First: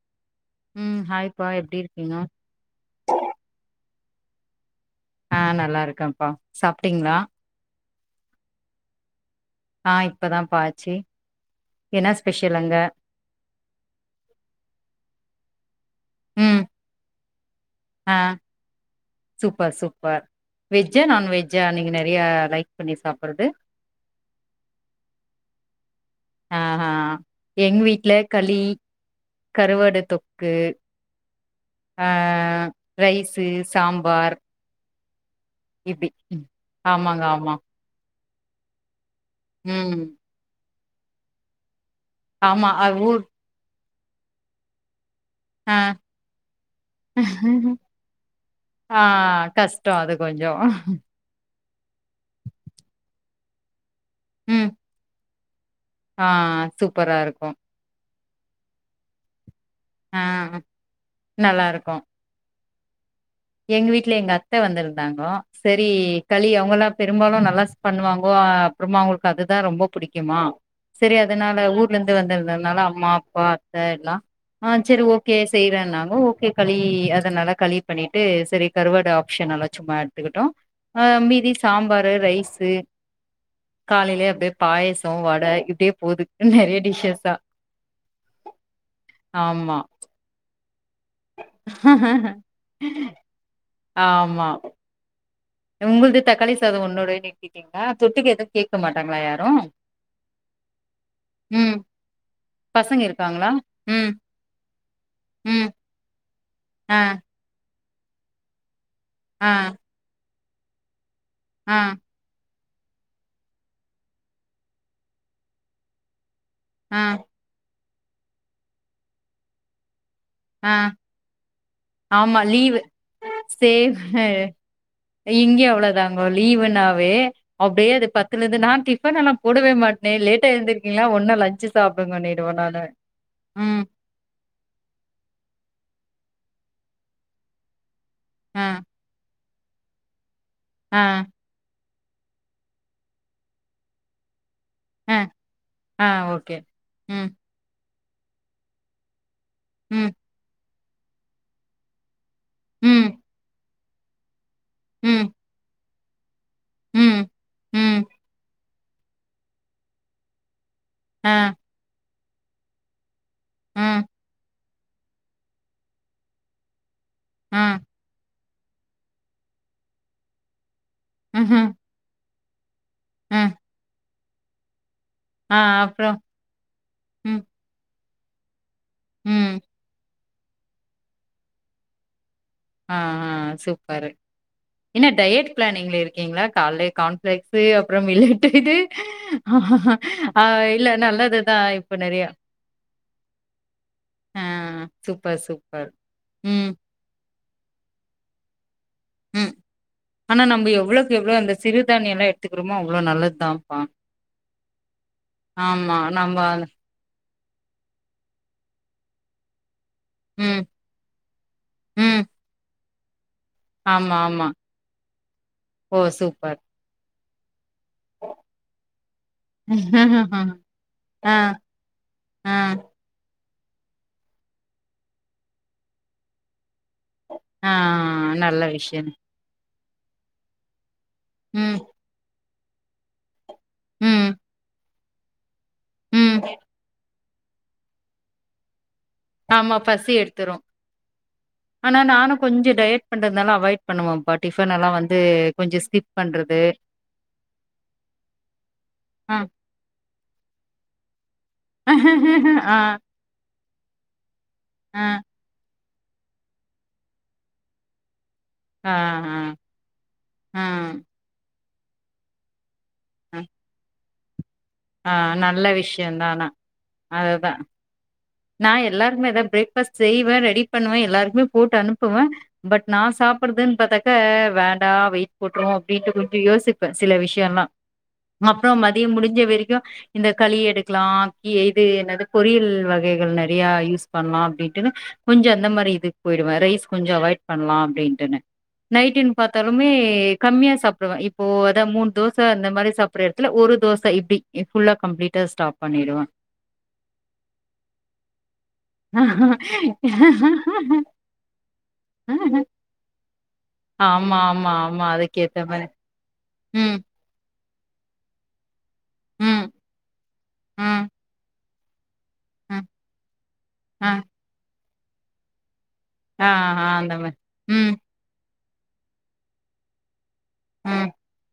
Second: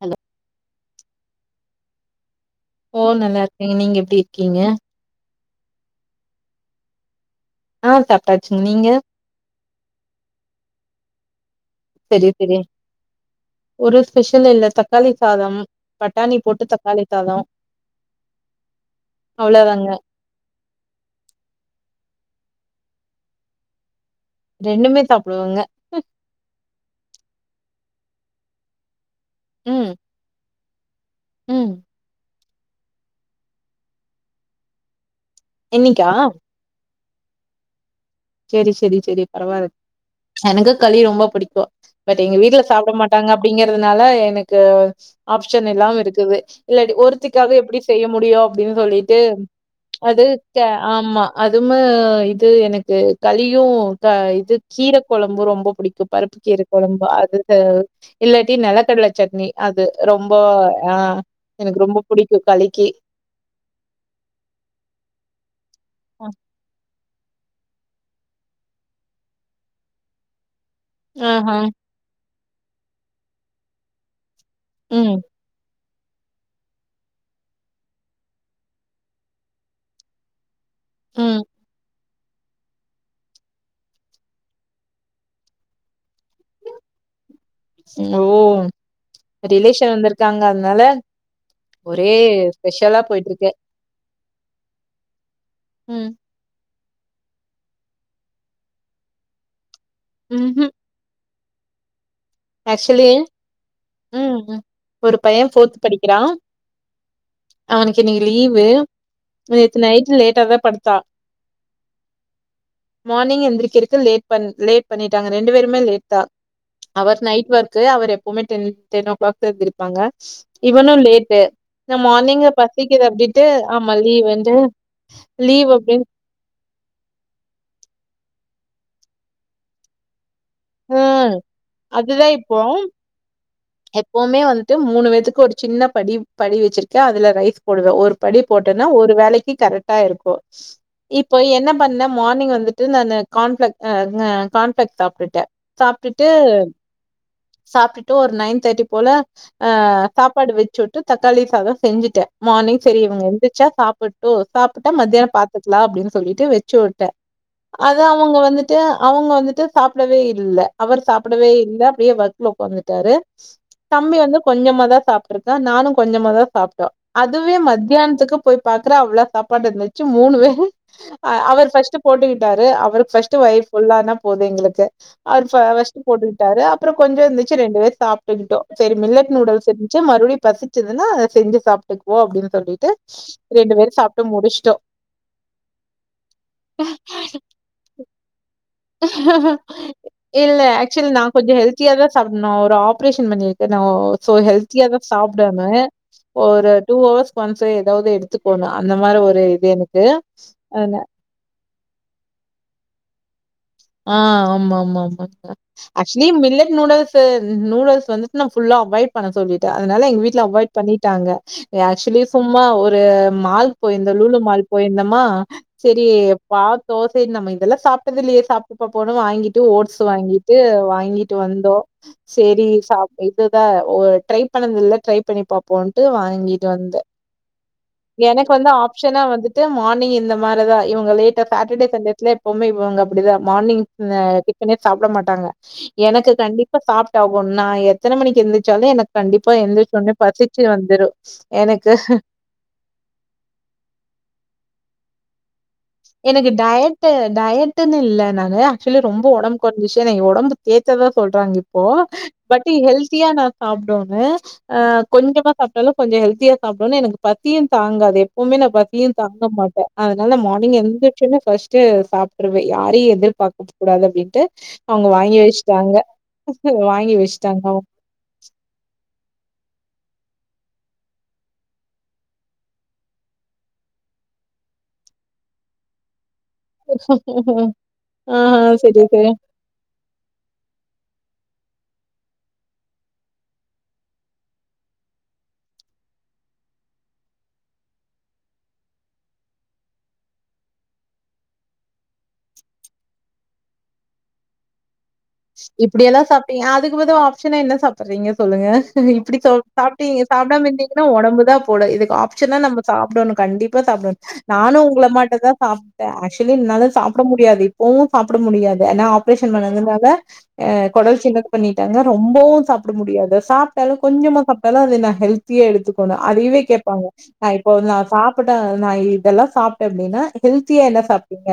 Hello ம் ஹாய்ப்பா எப்டி இருக்கீங்க ஓ நல்லா இருக்கே நீங்க எப்டி இருக்கீங்க ஆ நல்லா இருக்கேப்பா சாப்பிட்டீங்களா ஆ சாப்டாச்சு நீங்க ஆ இப்பதா பா ஆச்சு என்ன செரி ஸ்பெஷல் செரி அங்க ஒரு ஸ்பெஷலோ இல்ல தக்காளி சாதோ பட்டாணி ம் போட்டு தக் தலித்தாதோ ஆ அவ்ளோ சூப்பர் தாங்க சூப்பர் வெஜ்ஜா நான்வெஜ்ஜா நீங்க நறைய லைக் பண்ணி சாப்பிடுறது ரெண்டுமே சாப்பிடுவங்க நானா எங்க வீட்ல களி ம் கருவாடு தொக்கு ம் ஆ ரைஸு, சாம்பார் இன்னைக்கா இப்டி ஆமாங்க ஆமா செரி செரி செரி பரவாயில்ல ம் எனக்கு களி ரொம்ப பிடிக்கோ பட் எங்க வீட்ல ஆமா அ சாப்பிட ஊர் மாட்டாங்க அப்படிங்கறதுனால எனக்கு ஆப்ஷன் ஆ இல்லாம இருக்குது இல்லாடி ஒருத்திக்காக எப்டி செய்ய முடியு அப்டின்னு ஆ சொல்லிட்டு கஷ்டோ அது கொஞ்சோ க ஆமா அதும இது எனக்கு கலியு க இது ம் கீர கொழம்பு ரொம்ப புடிக் கு ஆ பருப்பு கீற கொழம்பு சூப்பரா இருக்கு அதுதா இல்லாட்டி நலக்கடல சட்னி அது ஆ ரொம்ப ஆ நல்லா எனக்கு இருக்கு ரொம்ப பிடிக் முட்ட கலக்கி எங்க வீட்ல எங்க அத்த வந்திருந்தாங்கோ செரி களி அவங்கலா பெரும்பாலு நல்லா பண்ணுவாங்கோ அப்பறமா அவங்களுக்கு அதுதா ரொம்ப புடிக்குமா செரி ஆஹா. அதுனால ஊர்ல இருந்து வந்துருந்தனால அம்மா அப்பா அத்த எல்லா ஆ செரி ம், ஓகே செய்றேன்னாங்கோ ஓகே களி அதுனால களி பண்ணிட் ட்டு செரி கருவாடு ஆப்ஷனால்லா சும்மா எடுத்துக்கிட்டோ அ ம். மீதி சாம்பரு ரைஸு காலையிலயே அப்டியே பாயாஷோ வட இப்டியே போது நெறையா டிஷ்ஸஸ்ஸா ஓ ஆமா ரிலேஷன் வந்துருக்காங்க அதுனால ஒரே ஸ்பெஷலா போயிட்ருக்கு ஆமா ம். உங்கள்து தக்காளி சாதோ ஒன்னோடன்னு எக்கிட்டீங்களா தொட்டுக்க எதுவு கேக்க மாட்டாங்களா யாரு ம் ஹும் ம் பசங்க ஆக்சுவலி இருக்காங்களா ம் ம் ஒரு பையே ஃபோர்த் படிக்கிறா அ அவனுக்கு இன்னிக்கு லீவு ஆ நேத்து நைட்டு லேட்ட தா‌ படுத்தா அ மார்னிங் எந்திரிக்கருக்கு லேட் பண் லேட் பண்ணிட்டாங்க ரெண்டு பேருமே லேட் தா ஆ அவர் நைட் ஒர்க்கு அவர் எப்பவுமே டென் டென் ஓ க்ளாக்கு எந்திரிப்பாங்க ஆ இவனு லேட்டு நா ஆமா மார்னிங்கு லீவு பசிக்குது அப்டின்டு ஆமா லீவுண்டு இங்கே அவ்ளோதாங்கோ லீவுனாவே அப்டியே அது பத்துலருந்து நா டிஃபன் எல்லா போடவே மாட் நீ லேட்டா எருந்திரிக்கீங்களா ம் ஒன்னா லஞ்சு அதுதா சாப்டுங்கனிடுவே இப்போ நானு எப்பவுமே வந்துட்டு மூணு பேர்த்துக்கு ஒரு சின்ன படி படி வெச்சுருக்கே அதுல ரைஸ் போடுவே ஒரு படி ஆ போட்டன்னா ஒரு வேலைக்கி கரெக்டா இருக்கு ஆ இப்ப என்னப் பண்ணே மார்னிங் வந்துட்டு நானு கான் ஃப்ளெக்கு அ கான் ஃப்ளெக் ஆ சாப்ட்டுட்டே ஆ சாப்ட்டுட்டு ஓகே ம் சாப்ட்டுட்டு ஒரு நைன் தேர்ட்டி போல அ ம் சாப் சாப்பாடு வெச்சு வுட்டு தக்காளி சாதோ செஞ்சுட்டே மார்னிங் செரி ம் இவங்க எந்திர்ச்சா சாப்புட் ஓ சாப்புட்ட ம் மத்தியானோ பாத்துக்கலா அப்டின் சொல்லிட்டு வெச்சு வுட்டே ம் அத ம் அவுங்க வந் வந்துட்டு அவுங்க வந்துட்டு சாப்டவே இல்ல அவரு ஆ சாப்புடவே இல்ல அப்டியே ஒர்க்ல உக்காந்துட்டாரு ம் தம்பி வந்து கொஞ்சமாதா சாப்ட்ருக்கா நானு கொஞ்சமாதா சாப்ட்டோ அதுவே ஆ மத்தியான்துக்கு போய் பாக்குறோ அவ்ளோ சாப்பாடு இருந்துச்சு மூணு பேரும் அ அவரு ம்ஹூம் ஃபர்ஸ்ட்டு போட்டுக்கிட்டாரு அவருக்கு ஃபர்ஸ்ட் ஆ வயிரு ஃபுல்லானா போது எங்களுக்கு அவரு ஃப ஆ ஃபஸ்ட்டு அப்புறம் போட்டுகிட்டாரு அப்றோ கொஞ்சோ ம், இருந்துச்சு ரெண்டு பேரு சாப் ட்டுக்கிட்டோ சேரி மில்லட் ம். நூடுல்ஸ் இருந்துச்சு மறுபடியு பசிச்சுதுன்னா செஞ்சு சாப்ட்டுக்குவோ அப்டின் சொல்லி ஆ ஆ சூப்பரு என்ன டயட் பிளனிங்ல இருக்கீங்ளா கால்லே கான்பிளெக்ஸ் க்ஸு அப்பறோ மில்லட்டேட்டு இல்ல ஆக்சுவலி நா கொஞ்சோ நல்லதுதான் ஹல்த்தியா இப்ப தா நெறையா. சாப்புட்னு ஒரு ஆப்ரேஷன் பண்ணி இருக் க்கு நோ சோ ஆ ஹெல்த்தியாதா சூப்பர், சாப்டனு சூப்பர். ம், ஒரு டூ அவர்ஸ் ஒன்ஸ் எதாவது எடுத்துக்கணு அந்த மாரி ஒரு ம். இது எனக்கு அதா சிறுதானியோல்லா எடுத்துக்குறோமோ அவ்ளோ நல்லதுதாம்பா ஆ ஆமா ஆமா ஆமா ஆக்சுவலி நம்ம அந்த- மில்லட் நூடுல்ஸ் த்து நூடுல்ஸ் வந்துட்டு நா ஃபுல்லா அவாய்ட் பண்ண சொல்லிட்டே அதுனால எங்க வீட்ல ம், அவாய்ட் பண்ணிட்டாங்க ம். ஆக்சுவலி சும்மா ஒரு மால் போயிருந்தோ ஆமா, லுலு ஆமா. மால் போயிருந்தம்மா ஓ செரி சூப்பர். பாத்தோ செரி நம்ம இதெல்லா சாப்ட்டதில்லையே சாப் இப்பக் கூட வாங்கிட்டு ஓட்ஸ் வாங்கிட்டு ஆ, வாங்கிட்டு வந்தோ ஆ, செரி சாப் இதுதா ஒ ட்ரை பண்ணது இல்ல ட்ரை பண்ணி பாப்போன்ட்டு வாங்கிட்டு வந்தே ஆ எனக்கு நல்ல வந்து விஷயம். ஆப்ஷனா வந்துட்டு மார்னிங் இருந்த மாரிதா இவுங்க லேட்டா ம், சாப்ட்டுட்டு செஞ்சட்லே [unintelligible] பாங்க அப்புடிதா மார்னிங் இந்த ம், டிஃபனே சாப்ட மாட்டாங்க ம். எனக்கு கண்டிப்பா சாப் ஆகு நா எத்தன மணிக்கு எந்திச்சாலு எனக் கண்டிப்பா ஆமா பசி எந்திச்சொன்னே எடுத்துரும். பசிச்சு வந்துரு எனக்கு கொஞ்ச டயட் பண்றதுனால அவாய்ட் பண்ணுவம்ப்பா டிஃபன் எல்லா வந்து கொஞ்சோ ஸ்கிப் எனக்கு பண்றது டயட்டு டயட்டுன்னு இல்ல நானு ஆக்சுவலி ரொம்ப ஆ ஒடம்பு கொறஞ்சுச்சு என்ன ஒடம்ப தேத்ததா சொல்றாங்க இப்போ பட் ஆ ஹெல்த் தியா நா சாப்டோனு ஆ கொஞ்சமா சா ப்டாலு கொஞ்ச ஹெல்தியா சாப்டோனே எனக்கு பசியு தாங்காது எப்பவுமே நா ஆ பசியு தாங்க மாட்ட அதனால மா ஆ பசிச்சின்னா ஃபஸ்டு சாப்ட்ருவ யாரையு எதிர் ஆ பாக்க கூடாது அப்டின்ட்டு அவங்க ஆ வாங்கி நல்ல வெச்ட்டாங்க விஷயந்தா ஆனா வாங்கி அதுதா வெச்ட்டாங்க அவங்க நா எல்லாருக்குமேதா பிரேக் ஃபாஸ்ட் செய்வ ரெடி பண்ணுவ எல்லாருக்குமே போட்டு அனுப்புவ பட் நா சாப்புடுறதுன் பாத்தாக்க வேண்டா வெயிட் போட்ருவோ அப்டின்ட்டு கொஞ்ச யோசி ப்ப சில விஷயல்லா ஆஹ அப்புறம் சரி, மதிய சரி. முடிஞ்ச வெரைக்கு இந்த களி எடுக்லா இது என்னது பொரியல் வகைகள் நெறையா யூஸ் பண்லா அப்டின்ட்டுனு கொஞ்ச அந்த மாரி இதுக்கு போயிடுவே ரைஸ் கொஞ்சோ அவாய்ட் பண்லா அப்டின்ட்டுனு நைட்டின் பாத்தாலுமே கம்மியா சாப்டுவே இப்போ அதா மூண் தோச அந்த மாரி சாப் பற எடத்துல ஒரு தோச இப்டி ஃபுல்லா கம்ப்ளீட் இப்டியெல்லா சாப்ட்டிங்க அதுக்கு பது ஆப்ஷனா என்ன சாப்பறிங்க சொல்லுங்க நீங்க இப்டி கோ சாப்ட்டி சாப்டாம இருந்திங்கன்னா ஒடம்புதா போடு இதுக்கு ஆப்ஷனா நம்ம சாப்டணு கண்டிப் பா சாப்டன் ஆமா ஆமா நானு ஆமா உங்கள மாட்டதா அதுக்கேத்த மாரி சாப் ஆக்சுவலி என்னால ம் சாப்பட முடியாது இப்பவு சாப்பட முடியாது ஏன்னா ஆப்ரேஷன் ம் பண்ணுதுனால அ ம் கொடல் சின்னது பண்ணிட்டாங்க ரொம்பவு ம் சாப்பட முடியாது சாப்ட்டாலு ஆ கொஞ்சமா சாப்ட்டாலு அது ந ஹெல்த் தியா எடுத்துக்கனு ஆ அதையவே ஆ கேப்பாங்க அந்த மாரி நா இப்போ ம் நா சாப்புட்டே நா இதெல்லா சாப்ட்ட அப்டின்னா ஹெல்த்தியா என்ன ம் சாப்ட்டிங்க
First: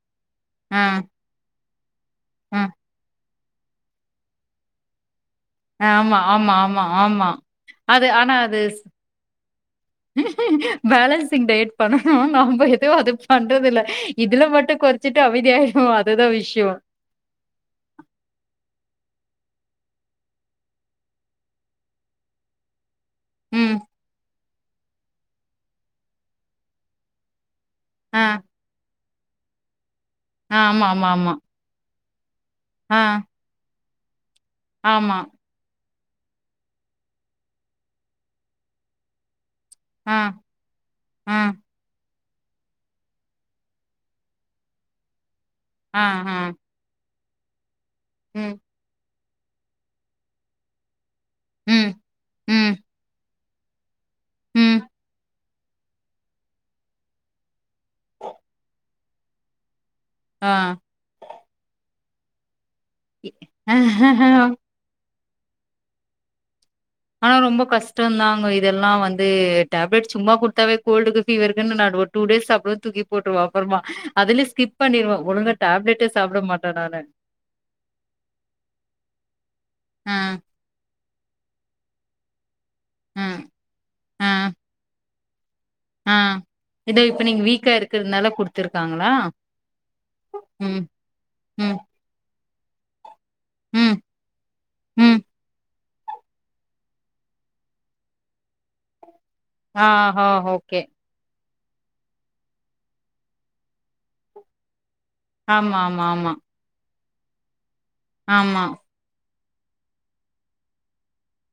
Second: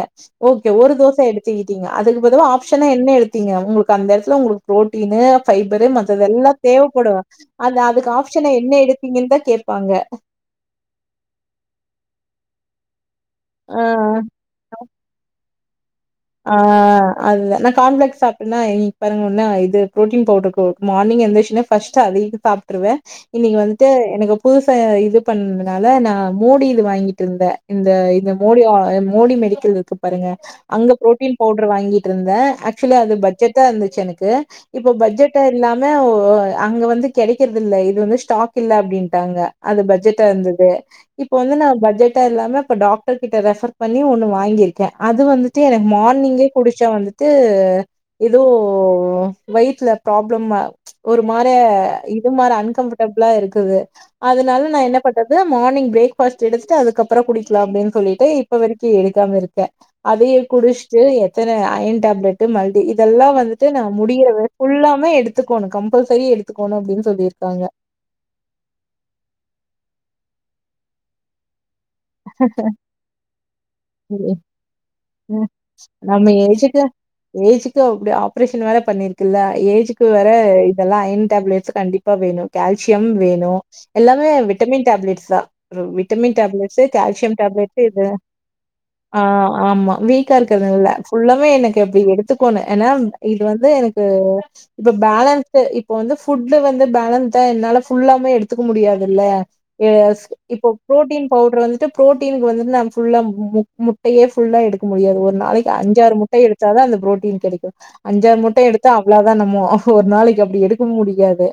ஓகே ஆ ஒரு தோச எடுத்துக்கிட்டிங்க அதுக்கு பதுவா ஆ ஆப்ஷனா என்ன எடுத் திங்க உங்ளுக்கு அந்த எடத்துல உங்ளுக் ப்ரோட்டீனு ஃபைபரு ஆமா மத்தது எல்லா ஆமா ஆமா தேவப்படு ஆமா அந்த அது அதுக்கு ஆனா ஆப்ஷனா அது என்ன எடுத்திங்கன்தா கேப்பாங்க பேலன்சிங் டயட் பண்ணணு நாம்ப எது அது பண்றதில்ல ஆ இதுல மட்டு கொறச்சுட்டு அமைதியாயிடுவோ ஆ அதுதா நா கான்ஃப்ளக்ஸ் சாப்ட்டனா இன்னிக் பாருங்க இன்ன இது ப்ரோட்டின் பவுடருக் மார்னிங் எந்துருச்சொனே ஃபஸ்ட் அதய சாப்ட்ருவே இன்னைக்கு ம். வந்ட்டு எனக்கு புதுசா இது பண்துனால நா மோடி இது வாங்கிட்ருந்த இந்த ஆ. இந்த மோடியா மோடி மெடிக்கல் இருக்கு பாருங்க ஆ. ஆமா, அங்க ஆமா, ஆமா. பவுட்ரு வாங்கிட்ருந்த ஆக்சுலி ஆ. அது பட்ஜட்டா இருந்துச்சு எனக்கு இப்போ ஆமா. பட்ஜட்டா இல்லாம அங்க வந்து கெடைக்குறது இல்ல இது வந்து ஸ்டாக் இல்ல அப்டின்ட்டாங்க அது ஆ. பட்ஜட்டா இருந்தது இப்ப ஆ. வந்து நா பட்ஜட்டா இல்லாம இப்ப டாக்டர் கிட்ட ரெஃபர் பண்ணி ஒண்ணு வாங்கிருக்கே அது வந்துட்டு எனக்கு ஆ. ஆ. மார்னிங்கே குடிச்சா வந்துட்டு எதோ ம். வயித்துல ப்ராப்ளம்மா ஒரு மார ம். இது மாரி ம். அன்கம்ஃபர்டபிளா இருக்குது அதுனால நா ம். என்ன பண்றது மார்னிங் பிரேக் ஃபாஸ்ட் எடுத்துட்டு அதுக்கப்பறோ குடிக்கலா அப்டின் சொல்லிட்டு இப்ப வரைக்கி எடுக்காம இருக்க அதய ஆ. குடிச்ட்டு எத்தன அயன் டேப்லெட்டு மல்டி இதெல்லா இ வந்துட்டு நா முடியறது ஃபுல்லாமே எடுத் த்துக்கோணு கம்பல்சரி எடுத்துக்கோணு அப்டின் ஆனா ரொம்ப கஷ்டந்தாங்க இதெல்லா வந்து டேப்லெட் சும்மா குடுத்தாவே கோல்டுக்கு ஃபீவருக்குன்னு நா ஒரு டூ டேஸ் சாப்டுவ தூக்கி போட்டுவ அப்பறமா ம், அதுலி ஸ்கிப் பண்ணிருவ ம். ஒழுங்கா டேப்லெட்டே நம்ம சாப்ட மாட்ட ஏஜுக்கு நானு ஏஜுக்கு அப்டி ஆப்ரேஷ வேற பண்ணிருக்குல்ல ஏஜுக்கு ஆ. வேற இதெல்லா அயன் டேப்லெட்ஸு கண்டிப்பா வேணு கேல்சியம் ம். வேணு எல்லாமே ஆ. விட்டமின் டேப்லெட்ஸ் தா ஆ விட்டமின் டேப்லெட் இதோ இப்ப கெல்சியம் நீங்க வீக்கா டேப்லெட்டு இது இருக்கிறதுனால குடுத்துருக்காங்களா ஆ ஆமா வீக்கா ம் இருக்கிறதுல்ல ஃபுல்லமே ம் எனக்கு அப்டி எடுத்துக்கணு ஏனா இது வந்து ம் எனக்கு இப்ப ம் பேலன் இப்ப வந்து ஃபுட் வந்து பேலன்சா என்னால ஃபுல்லாமே எடுத்துக்க முடியாதுல ஆ எஸ் ஹா இப்போ ஓகே புரோ பவுடர் வந்துட்டு ப்ரோட்டின்க்கு வந்துடு நா ஃபுல்லா மு முட்டயே ஃபுல்லா எடுக்க முடியாது ஒரு ஒரு நாளைக்கு ஆமா ஆமா அஞ்சாறு ஆமா முட்டைய எடுத்தா தா அந்த ப்ரோட்டின் கெடைக்கு அஞ்சாறு ஆமா முட்டைய எடுத்தா அவ்ளோதா நமோ ஒரு நாளைக்கு அப்டி எடுக்க முடியாது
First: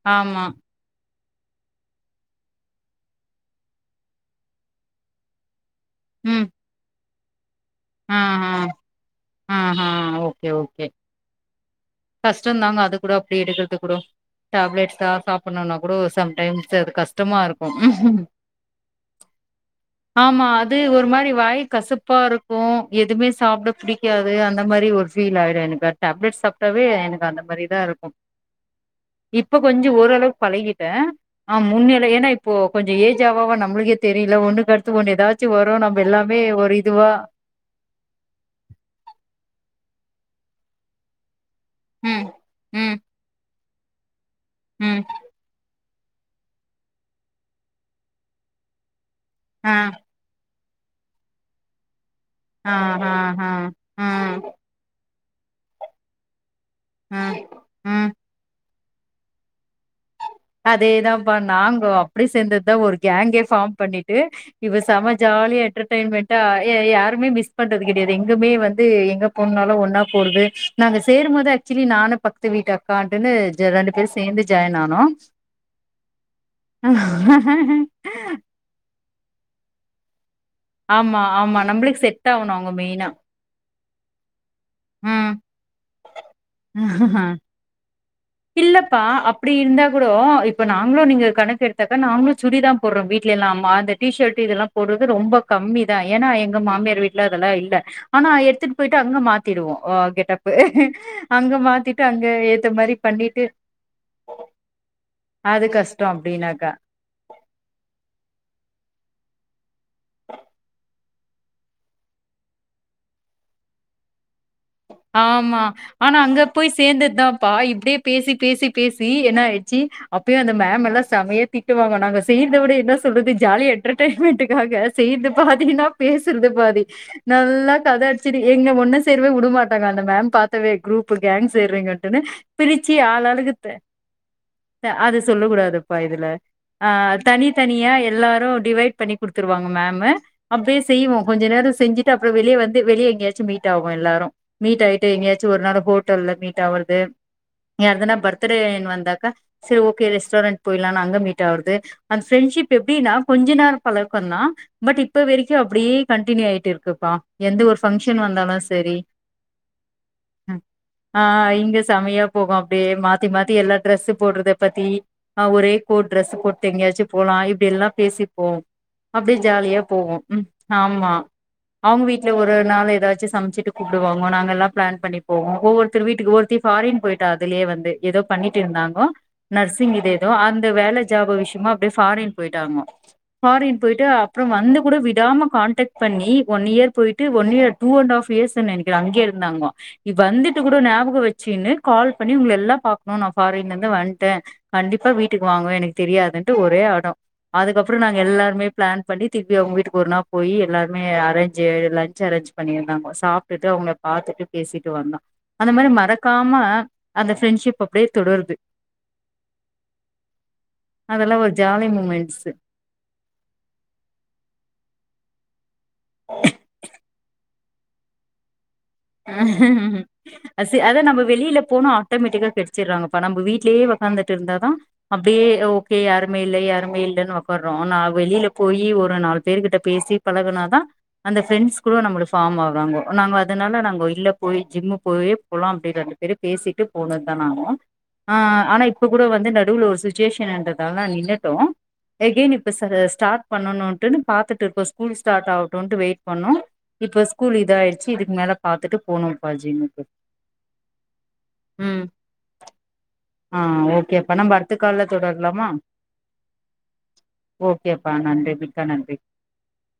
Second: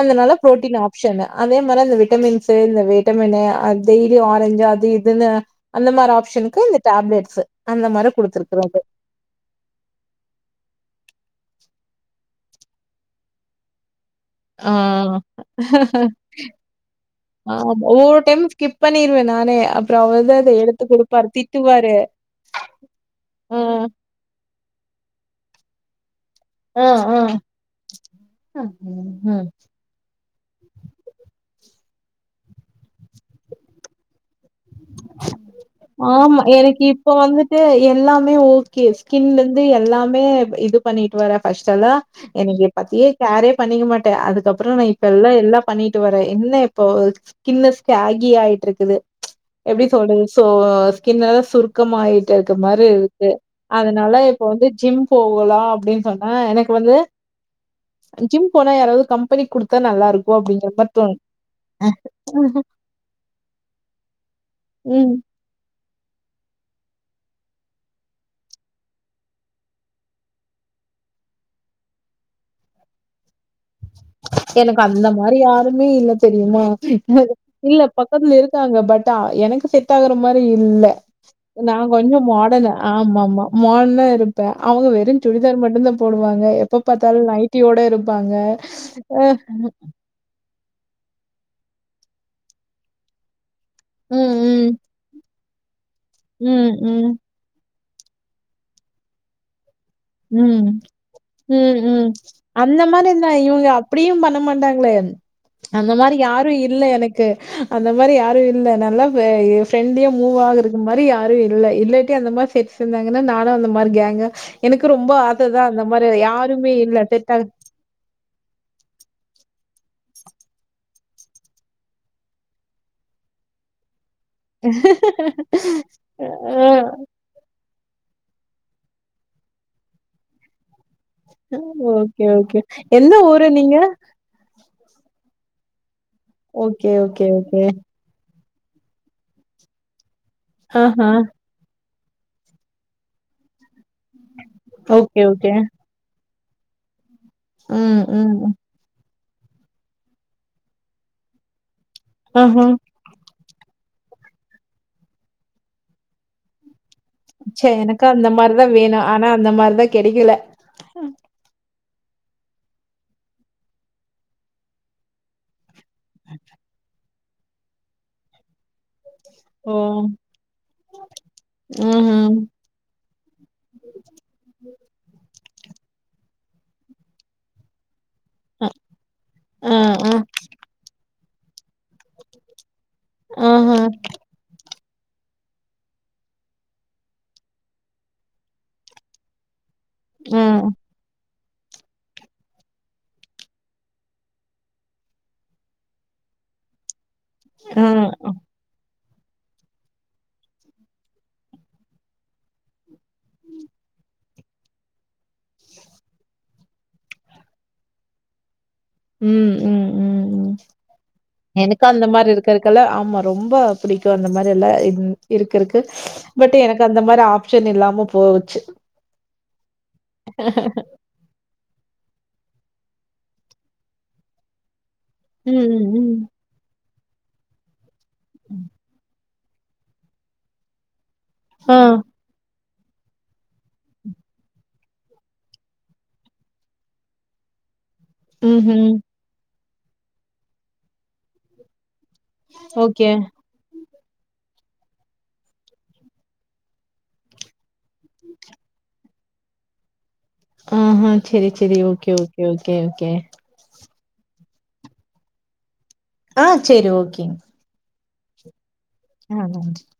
அதுனால ஆமா ப்ரோட்டின் அப் ஆப்ஷனு அதே மாரி அந்த விட்டமின்ஸு இந்த விட்டமினு டெய்லி ஆரஞ்சு அது இதுனு அந்த மாரி ம் ஆப்ஷனுக்கு இந்த டேப்லெட்ஸு அந்த மாரி ஆ ஆ குடுத்துருக்குறாங்க ஆ ஹ ஓகே ஓகே கஷ்டந்தாங்க அது கூட அப்டி எடுக்குறது கூட டேப்லெட்ஸா ஆ சாப்புணுனா கூட சம்டைம்ஸ் அது கஷ்டமா ஆமா. ஒவ்வொரு இருக்கு டைமும் ஸ்கிப் பண்ணிருவேன் நானே. அப்புறம் அவரு தான் ஆமா அத அது எடுத்து ஒரு குடுப்பாரு. மாரி வாய் திட்டுவாரு. கசுப்பா இருக் கு எதுமே ஆ. சாப்ட புடிக்காது அந்த மாரி ஒரு ஃபீல் ஆயிடு எனக்கு டப்லெட் சாப் ப்பவே ஆ, ஆ. எனக்கு அந்த மாரிதா இருக்கு ம், ம். இப்ப கொஞ்சோ ஓரளவுக்கு பழகிட்ட ஆ முன்னில ஏனா இப்போ கொஞ்சோ ஏஜ் ஆவாவா நம்மளுக்கே தெரில ஒண்ணுக்க சு எதாச்சு ஒண்ணு ஏதாச்சு வரு நம்ம எல்லாமே ஒரு இதுவா கே எல்லாமே ஓகே ஸ்கின்ல இருந்து எல்லாமே இது பண்ணிட்டு வர ஃபஷ்டல்லா ம் எனக்கு ம் பத்தியே கேரே பண்ணிக்க மாட்ட அதுக்கப்புறோ நா ம் இப்ப எல்லா எல்லா பண்ணிட்டு வர என்ன இப்போ ஸ்கின்னு ஸ்ககி ஆயிட்டு இருக்குது ஆ எப்டி சொல்றது சோ ஸ்கின்ன சுருக் கமா ஆயிட்டு இருக்க ஆ மாரி ஆ இருக்கு ஆ ஆ அதனால இப்ப வந்து ஜிம் போவலா அப்டின் சொன்ன எனக்கு வந்து ம் ஜிம் போனா யாராவது கம்பெனி குடுத்தா நல்லா இருக்கு அப்டிங்கிற மாரி தோணு அதேதாப்பா நாங்க அப்டி ம் சேந்ததுதா ஒரு கேங்கே ஃபாம் பண்ணிட்டு இவ செம ம் ஜாலியா ட்ரிப் என்ஜாமெண்டா ய யாருமே மிஸ் பண்றது கெடையாது எங்குமே வந்து எங்க போனாலு ஒன்னா போறது நாங்க சேரும்போது ஆக்சுவலி நானு பக்கத்து வீட்டு அக்காடுனு எனக்கு அந்த மாரி யாருமே இல்ல தெரிமா இல்ல பக்கத்துல இருக்காங்க பட் எனக்கு செட் ஆகுற மாரி இல்ல ஆமா, ஆமா. நா நம்பளுக்கு கொஞ்சோ செட் ஆவணும் மாடன் அவங்க மெயினா. ஆமா ஆமா மாடனா இருப்பே அவங்க வெறு ம். சுடிதார் மட்டுந்தா போடுவாங்க எப்ப பாத்தாலு நைட்டி யோட இருப்பாங்க இல்லப்பா அ அப்டி இருந்தா கூடொ இப் இப்ப நாங்களு நீங்க கணக்கு எடுத்தாக்க நாங்களு சுடிதா போடுறோ வீட்டுலல்லா அந்த டிஷர்ட் இதெல்லா ம் போடுறது ரொம்ப கம்மிதா ஏனா ம் எங்க ம் மாமியார் ம் வீட்ல அதெல்லா இல்ல ஆனா எடுத்துட்டு போயிட்டு அங்க மாத்திடுவோ கெட்டப்பு ம் அங்க மாத்திட்டு அங்க ஏத்த மாரி த பண்ணிட்டு இவங்க அப்டியு பண்ண மாட்டாங்கள அது அந்த கஷ்டம் மாரி யாரு அப்டின்னாக்கா. இல்ல ல எனக்கு அந்த மாரி யாரு இல்ல நல்லா அ பிரெண்ட்லியா மூவ் ஆக இருக்கு மாரி யாரு இல்ல இல்ல அந்த மாரி செரிச்சிருந்தாங்கன்னா நானு அந்த மாரி கேங்கா எனக்கு ரொம்ப ஆமா. ஆததா அந்த மாரி ஆனா அங்க போய் யாருமே இல்ல டெத்தாக சேர்ந்ததுதான்ப்பா. இப்படியே பேசி பேசி பேசி என்ன ஆயிடுச்சு அப்பயு அந்த மம் எல்லா செம்மயா தீட்டுவாங்குனா நாங்க செய்த விட இதா சொல்றது ஜாலியா என்டர்டெய்ன்மெண்ட் நாங்க செய்றது பாதினா அ பேசுறது பாதி நல்லா கத அடிச்சுட்டு எங்க பொன்ன சரி வுடமாட்டாங்க அந்த மேம் பாத்தாவே க்ரூப் இப்ப கேங் ஆ சேர்றீங்கன்னு ஓகே, ஓகே. பிரிச்சு எந்த ஆள் ஊரு ஆளுக்கு நீங்க? அது சொல்ல கூடாதுப்பா இதுல ஆ ஓகே, ஓகே, தனி ஓகே. தனியா எல்லாரு டிவைட் பண்ணி குடுத்துருவாங்க மேம்மு அப்டியே ஆஹா. செய்வோ கொஞ்ச நேரோ செஞ்சுட்டு அப்றோ வெளிய வந்து வெளிய எங்கயாச்சு மீட் ஆகு எல்லாரு மீட் ஆயிட்டு ஓகே, எங்கேயாச்சு ஓகே. ஒரு நாள் ஹோட்டல்ல மீட் ஆவறது ம், யாதுனா ம். பர்த்டேனு வந்தாக்கா சரி ஓகே ரெஸ்டாரண்ட் போய்லா அங்க மீட் ஆவர்து அந்த ஆஹா. ஃரெண்ட்ஷிப் எப்டினா கொஞ்ச நேரோ பழக்கோந்தா பட் இப்ப வரைக்கு அப்டியே கண்டடினியூ ஆயிட்டு இருக்குப்பா எந்த ச ஒரு எனக்கு ஃபங்க்ஷன் அந்த வந்தாலு மாரிதா செரி வேணு ஆனா அந்த மாரிதா கெடைக்கல ஆ இங்க செம்மையா போகு அப்டியே மாத்தி மாத்தி எல்லா ட்ரெஸ் போடுறத பத்தி் ஒரே கோ ட்ரெஸ் போட்டு எங்கயாச்சு போலா இப்டியல்லா பேசிப்போ அப்டி ஓ! ஜாலியா போவோம் ஆம்மா அவங்க வீட்ல ம்ஹ்ம். ஒரு நாள் ஏதாச்சு சமைச்சு சாப்ட கூப்டுவாங்க நாங்கெல்லா ப்ளான் பண்ணி போவோ ஒவ்வருத்தர் வீட்டுக்கு ஒருத்தி ஃபாரின் போய்ட்டா அதுலே வந்து ஏதோ பண்ணிட்டு அ, இருந்தாங்கோ ஆ, நர்சிங் இது ஆ. ஏதோ அந்த வேல ஜாப் விஷ்யமா ஃபாரின் போயிட்டாங்கோ ஆஹா. ஃபாரின் போயிட்டு அப்பறோ வந்து கூட விடாம காண்டக்ட் பண்ணி ஒன் இயர் போய்ட்டு one year two and half years நைக்கிற அங்கே இருந்தாங்கோ இ ம், வந்துட்டு கூட ம், ஞாபகோ வெச்சு கினு கால் பண்ணி உங்கள எல்லா பாக்கணு நா ஃபாரின்ல இருந்து வந்ட்டே கண்டிப்பா வீட்டுக்கு வாங்கோ எனக் தெரியாதுன்ட்டு ஒரே அடோ ம், அதுக்கப்றோ நாங்க எல்லாருமே ப்ளான் பண்ணி திருப்பி அவங் வீட்டுக்கு ஒரு நா போயி எல்லாருமே அரேஞ்ச் லன்ச் அரேஞ்ச் பண்ணிருந்தாங்கோ சாப் ட்டுட்டு அவங்கள பாத்துட்டு பேசிட்டு வந்தோ அந்த மாரி மறக்காம அந்த ஃப்ரெண்ட்ஷிப் அப்டியே தொடருது உம் உம் உம் உம் அதெல்லா ஒரு எனக்கு ஜாலி அந்த மாரி மூமெண்ட்ஸு இருக்க இருக்கு ஆமா ரொம்ப புடிக்கு அந்த மாரி எல்லா இருக்கற்க்கு பட் எனக்கு அந்த மாரிலா ஆ ப்ஷன் இல்லாம போச்சு அ ஹ அ ச அதா நம்ம வெளில போனா ஆட்டோமேட்டிக்கா கெடிச்சிறாங்கப்பா நம்ம வீட்லயே ஒக்காந்துட்டு இருந்தா தா அப்டியே ம் ம் ஓகே ம் யாருமே இல்ல யாருமே இல்லைன்னு உக்காறோ நா வெளில போயி ஒரு நாலு பேர் கிட்ட பேசி பழகுனாதா அந்த ஆ பிரெண்ட்ஸ் கூட நம்ளுக்கு ஃபார்ம் ஆவாங்கோ நாங்க அதனால அங்க இல்ல போயி ஜிம்மு போயே போலா அப்டின்னு ரெண்டு பேரு பேசிட்டு போனதுதானாகு ஆ ம் ஆனா ம் இப்ப கூட வந்து நடுவுல ஒரு சுச்சுவேஷன்றதால நின்னுட்டோ எகேன் இப்ப ச ஓகே ஸ்டார்ட் பண்ணனுட்டு பாத்துட்டு இப்போ ஸ்கூல் ஸ்டார்ட் ஆகட்டுன்டு வெயிட் பண்ணோ இப்ப ஸ்கூல் இதாய்டுச் சி இதுக்மேல பாத்துட்டு போனோ பா ஜிம்முக்கு ஆ ஹ சரி சரி ம் ஓகே ஓகே ஓகே ஓகே ஆ ஓகே இப்ப நம்ப அடுத்த கால்ல தொடரலாமா ஆ சேரி ஓகேங் ஓகேப்பா நன்றி மிக்க நன்றி ஆ [unintelligible]